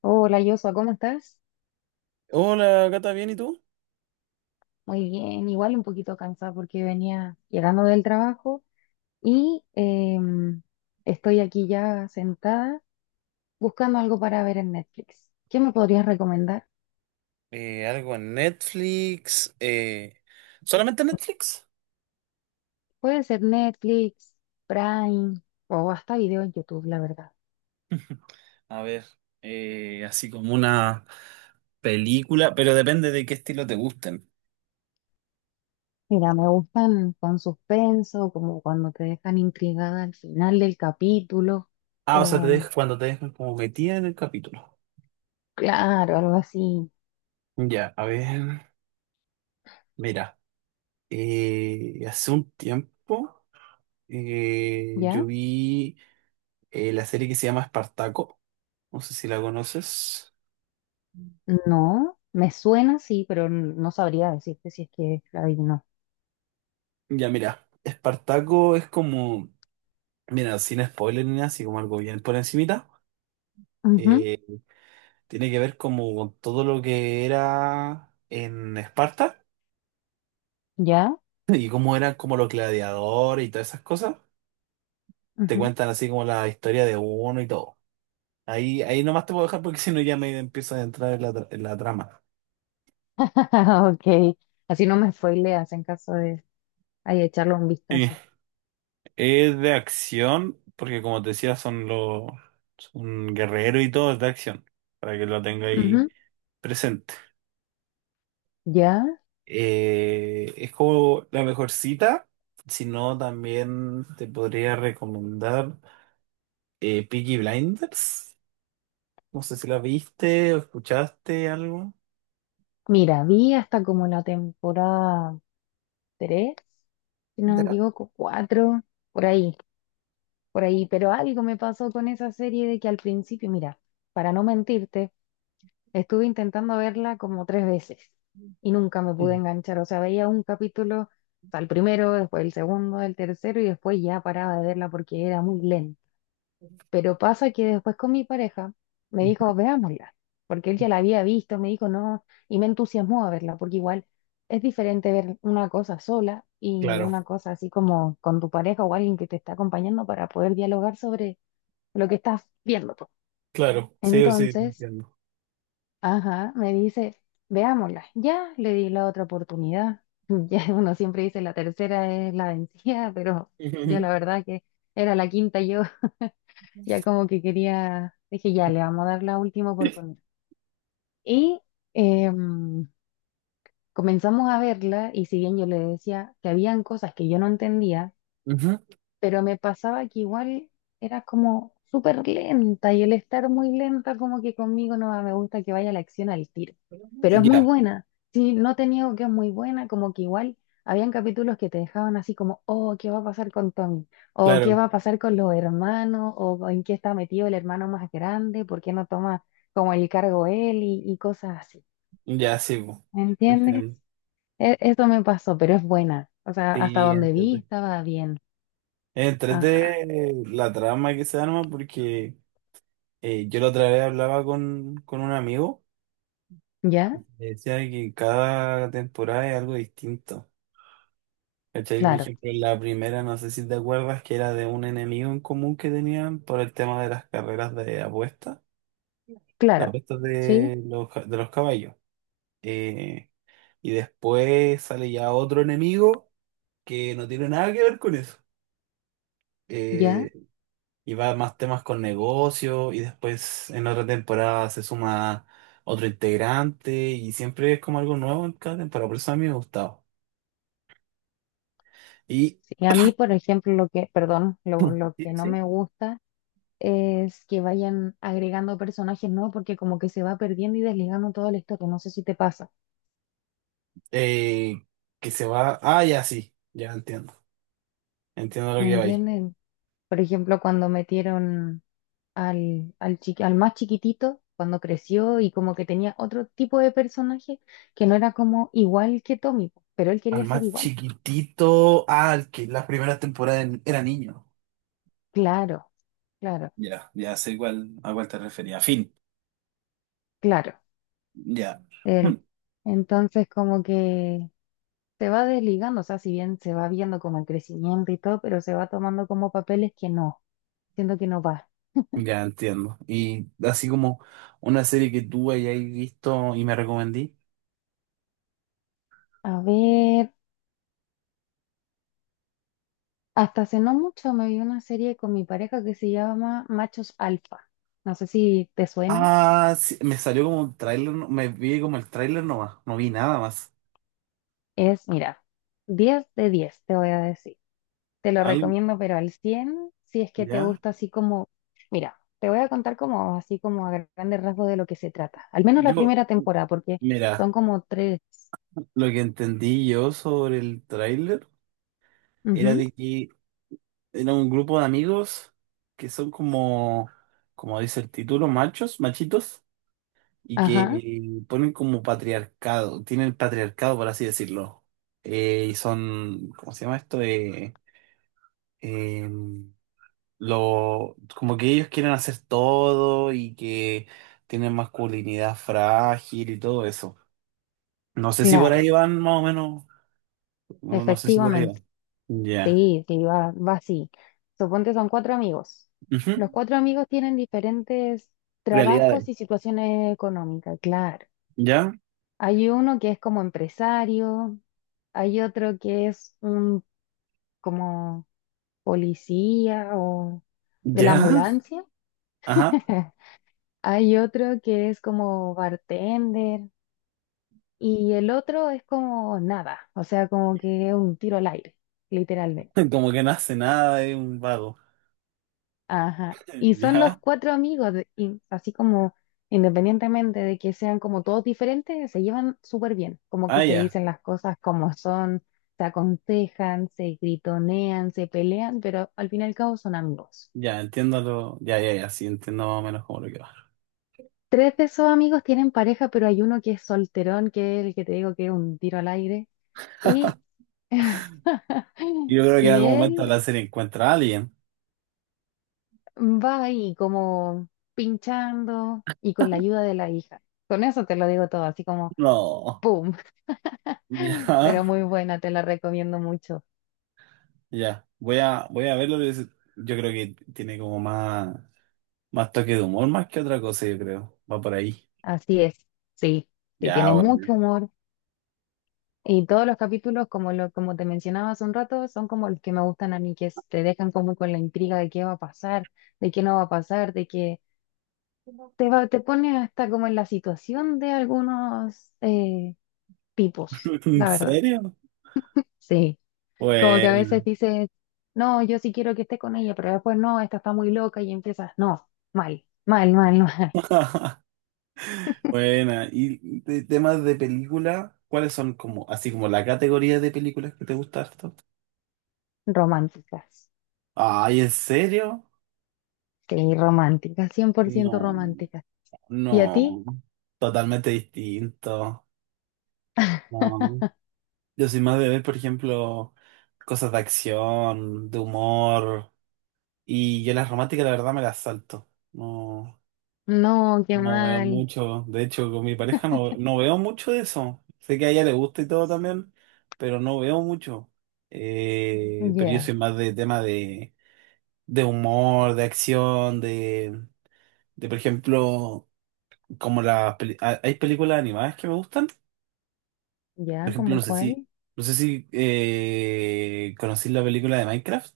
Hola, Joshua, ¿cómo estás? Hola, Gata, ¿bien y tú? Muy bien, igual un poquito cansada porque venía llegando del trabajo y estoy aquí ya sentada buscando algo para ver en Netflix. ¿Qué me podrías recomendar? Algo en Netflix. ¿Solamente Netflix? Puede ser Netflix, Prime o hasta video en YouTube, la verdad. A ver, así como una película, pero depende de qué estilo te gusten. Mira, me gustan con suspenso, como cuando te dejan intrigada al final del capítulo Ah, o sea, o cuando te dejan como metida en el capítulo. claro, algo así. Ya, a ver, mira, hace un tiempo yo ¿Ya? vi la serie que se llama Espartaco. No sé si la conoces. No, me suena sí, pero no sabría decirte si es que ahí no. Ya, mira, Espartaco es como. Mira, sin spoiler ni nada, así como algo bien por encimita, Ujú. eh, tiene que ver como con todo lo que era en Esparta ¿Ya? y cómo eran como los gladiadores y todas esas cosas. Te Ujú. cuentan así como la historia de uno y todo. Ahí nomás te puedo dejar porque si no ya me empiezo a entrar en la trama. Ok, así no me spoileas en caso de ahí echarle un Sí, vistazo. es de acción, porque como te decía, son guerreros y todo, es de acción, para que lo tenga ahí Ujú. presente. ¿Ya? Es como la mejor cita. Si no, también te podría recomendar Peaky Blinders. No sé si la viste o escuchaste algo. Mira, vi hasta como la temporada 3, si no me ¿Ya? equivoco, 4 por ahí, por ahí, pero algo me pasó con esa serie de que al principio, mira, para no mentirte, estuve intentando verla como tres veces y nunca me pude Mm, enganchar. O sea, veía un capítulo, o sea, el primero, después el segundo, el tercero y después ya paraba de verla porque era muy lenta. Pero pasa que después con mi pareja me mm. dijo, veámosla, porque él ya la había visto, me dijo, no, y me entusiasmó a verla, porque igual es diferente ver una cosa sola y Claro, una cosa así como con tu pareja o alguien que te está acompañando para poder dialogar sobre lo que estás viendo, pues. claro, sí o sí, te Entonces... entiendo. Ajá, me dice, veámosla. Ya le di la otra oportunidad. Ya uno siempre dice la tercera es la vencida, pero yo Ujú. la verdad que era la quinta yo. Ya como que quería, dije, ya le vamos a dar la última oportunidad. Y em, comenzamos a verla y si bien yo le decía que habían cosas que yo no entendía, Ujú. pero me pasaba que igual era como súper lenta y el estar muy lenta como que conmigo no va, me gusta que vaya la acción al tiro, pero es muy Ya, buena, sí, no te niego que es muy buena, como que igual habían capítulos que te dejaban así como, oh, ¿qué va a pasar con Tommy? ¿O qué claro, va a pasar con los hermanos? ¿O en qué está metido el hermano más grande? ¿Por qué no toma como el cargo él y cosas así? ya sí, po. ¿Me entiendes? Entiendo. Eso me pasó, pero es buena. O sea, hasta Sí, donde vi entrete. estaba bien. Entrete Ajá, eh, la trama que se arma porque yo la otra vez hablaba con un amigo. ¿ya? Me decía que cada temporada es algo distinto. ¿Cachai? Por Claro. ejemplo, en la primera, no sé si te acuerdas, que era de un enemigo en común que tenían por el tema de las carreras de apuestas, las Claro, apuestas sí, de de los caballos. Eh, y después sale ya otro enemigo que no tiene nada que ver con eso. ya. Eh, y va más temas con negocio y después en otra temporada se suma otro integrante y siempre es como algo nuevo en cada temporada. Por eso a mí me ha gustado. Y Sí, a mí, por ejemplo, lo que, perdón, lo sí, que no sí. me gusta es que vayan agregando personajes nuevos porque como que se va perdiendo y desligando todo la historia. No sé si te pasa, Eh, que se va. Ah, ya sí, ya entiendo. Entiendo lo ¿me que va ahí. entienden? Por ejemplo, cuando metieron al más chiquitito, cuando creció y como que tenía otro tipo de personaje que no era como igual que Tommy, pero él Al quería ser más igual. chiquitito, ah, al que las primeras era niño. Claro, claro, Ya, ya sé cuál, a cuál te refería. Fin. claro. Ya. Él. Hmm. Entonces, como que... se va desligando, o sea, si bien se va viendo como el crecimiento y todo, pero se va tomando como papeles que no, siento que no va. Ya entiendo. Y así como una serie que tú hayáis visto y me recomendí. A ver, hasta hace no mucho me vi una serie con mi pareja que se llama Machos Alfa. No sé si te suena. Ah, sí, me salió como un tráiler, me vi como el tráiler nomás, no vi nada más. Es, mira, 10 de 10 te voy a decir. Te lo Algo, recomiendo, pero al 100 si es que te ya. gusta así como, mira, te voy a contar como así como a grandes rasgos de lo que se trata. Al menos la Yo, primera temporada, porque son mira, como tres. lo que entendí yo sobre el tráiler era Ujú, de que era un grupo de amigos que son como dice el título, machos, machitos, y ajá, que ponen como patriarcado, tienen patriarcado, por así decirlo. Y son, ¿cómo se llama esto? Eh, Como que ellos quieren hacer todo y que tienen masculinidad frágil y todo eso. No sé si por ahí claro. van, más o menos. No, no sé si por ahí Efectivamente, van. Ya. sí, sí, va así. Suponte son cuatro amigos. Ujú. Los cuatro amigos tienen diferentes Realidades. trabajos y situaciones económicas, claro. ¿Ya? Hay uno que es como empresario, hay otro que es un como policía o de la ¿Ya? ambulancia, Ajá. hay otro que es como bartender y el otro es como nada, o sea, como que es un tiro al aire, literalmente. Como que no hace nada, es un vago. Ajá. Y son los Ya, cuatro amigos, y así como independientemente de que sean como todos diferentes, se llevan súper bien, como que ah, se ya, dicen las cosas como son, se aconsejan, se gritonean, se pelean, pero al fin y al cabo son amigos. ya, entiendo ya, ya, ya, sí, entiendo más o menos cómo lo que va. Tres de esos amigos tienen pareja, pero hay uno que es solterón, que es el que te digo que es un tiro al aire, y, Y yo creo que en y algún momento él la serie encuentra a alguien. va ahí como pinchando y con la ayuda de la hija. Con eso te lo digo todo, así como... No, ¡Pum! Pero ya, muy buena, te la recomiendo mucho. ya, voy a verlo, pero yo creo que tiene como más toque de humor más que otra cosa, yo creo, va por ahí. Así es, sí, sí, Ya, tiene mucho bueno. humor. Y todos los capítulos, como te mencionaba hace un rato, son como los que me gustan a mí, que te dejan como con la intriga de qué va a pasar, de qué no va a pasar, de que te pone hasta como en la situación de algunos tipos, ¿En la verdad. serio? Sí, como que a veces Bueno, dices, no, yo sí quiero que esté con ella, pero después no, esta está muy loca y empiezas, no, mal, mal, mal, mal, buena. Y de temas de película, ¿cuáles son como, así como la categoría de películas que te gusta harto? románticas. Ay, ¿en serio? Sí, romántica, 100% No, romántica. ¿Y a ti? no, totalmente distinto. No. Yo soy más de ver, por ejemplo, cosas de acción, de humor, y yo las románticas la verdad me las salto. No, No, qué no veo mal. mucho, de hecho con mi pareja no veo mucho de eso. Sé que a ella le gusta y todo también, pero no veo mucho. Pero yo Ya, soy más de de humor, de por ejemplo... como las peli- ha- hay películas animadas que me gustan. Por ya, ejemplo, ¿cómo cuál? no sé si conocí la película de Minecraft,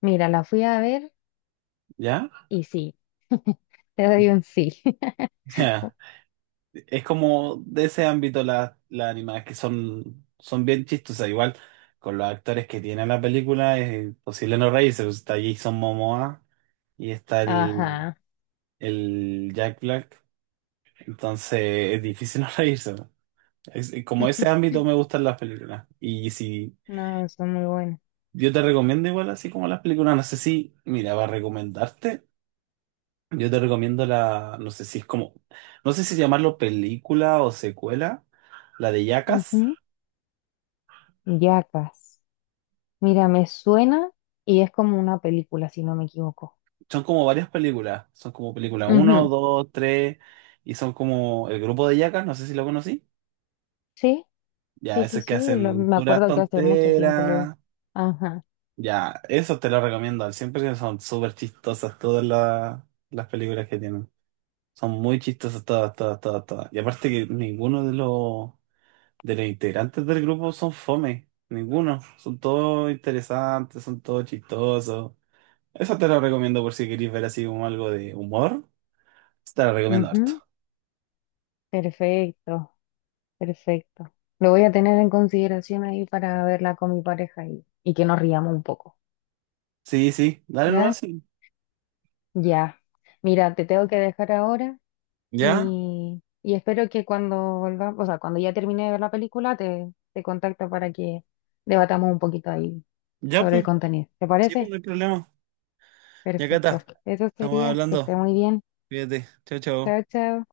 Mira, la fui a ver ¿ya? y sí, te doy un sí. Ya. Es como de ese ámbito las animadas que son bien chistosas. Igual con los actores que tiene la película es imposible no reírse, pues. Está Jason Momoa y Ajá. el Jack Black. Entonces es difícil no reírse, ¿no? Como ese ámbito me gustan las películas. Y si No, son muy buenas. yo te recomiendo igual, así como las películas, no sé si, mira, va a recomendarte. Yo te recomiendo la, No sé si es no sé si llamarlo película o secuela, la de Yacas. Ujú. Yacas. Mira, me suena y es como una película, si no me equivoco. Son como varias películas, son como película uno Ujú. 2 3 y son como el grupo de Yacas, no sé si lo conocí. Sí, Ya, sí, sí, esos que sí. Hacen Me puras acuerdo que hace mucho tiempo lo vi. tonteras. Ajá. Ya, eso te lo recomiendo al 100%, son súper chistosas las películas que tienen. Son muy chistosas todas. Y aparte que ninguno de los de los integrantes del grupo son fome, ninguno. Son todos interesantes, son todos chistosos. Esa te la recomiendo por si queréis ver así como algo de humor. Te la recomiendo harto. Ujú. Perfecto. Perfecto. Lo voy a tener en consideración ahí para verla con mi pareja y, que nos riamos un poco. Sí, sí, dale ¿Ya? nomás, sí. Ya. Mira, te tengo que dejar ahora ¿Ya? y espero que cuando volvamos, o sea, cuando ya termine de ver la película, te contacto para que debatamos un poquito ahí ¿Ya, sobre pues? el contenido. ¿Te Sí, pues parece? no hay problema. Ya acá Perfecto. está. Eso Estamos sería. Que esté hablando. muy bien. Cuídate. Chao, Chao, chao. chao.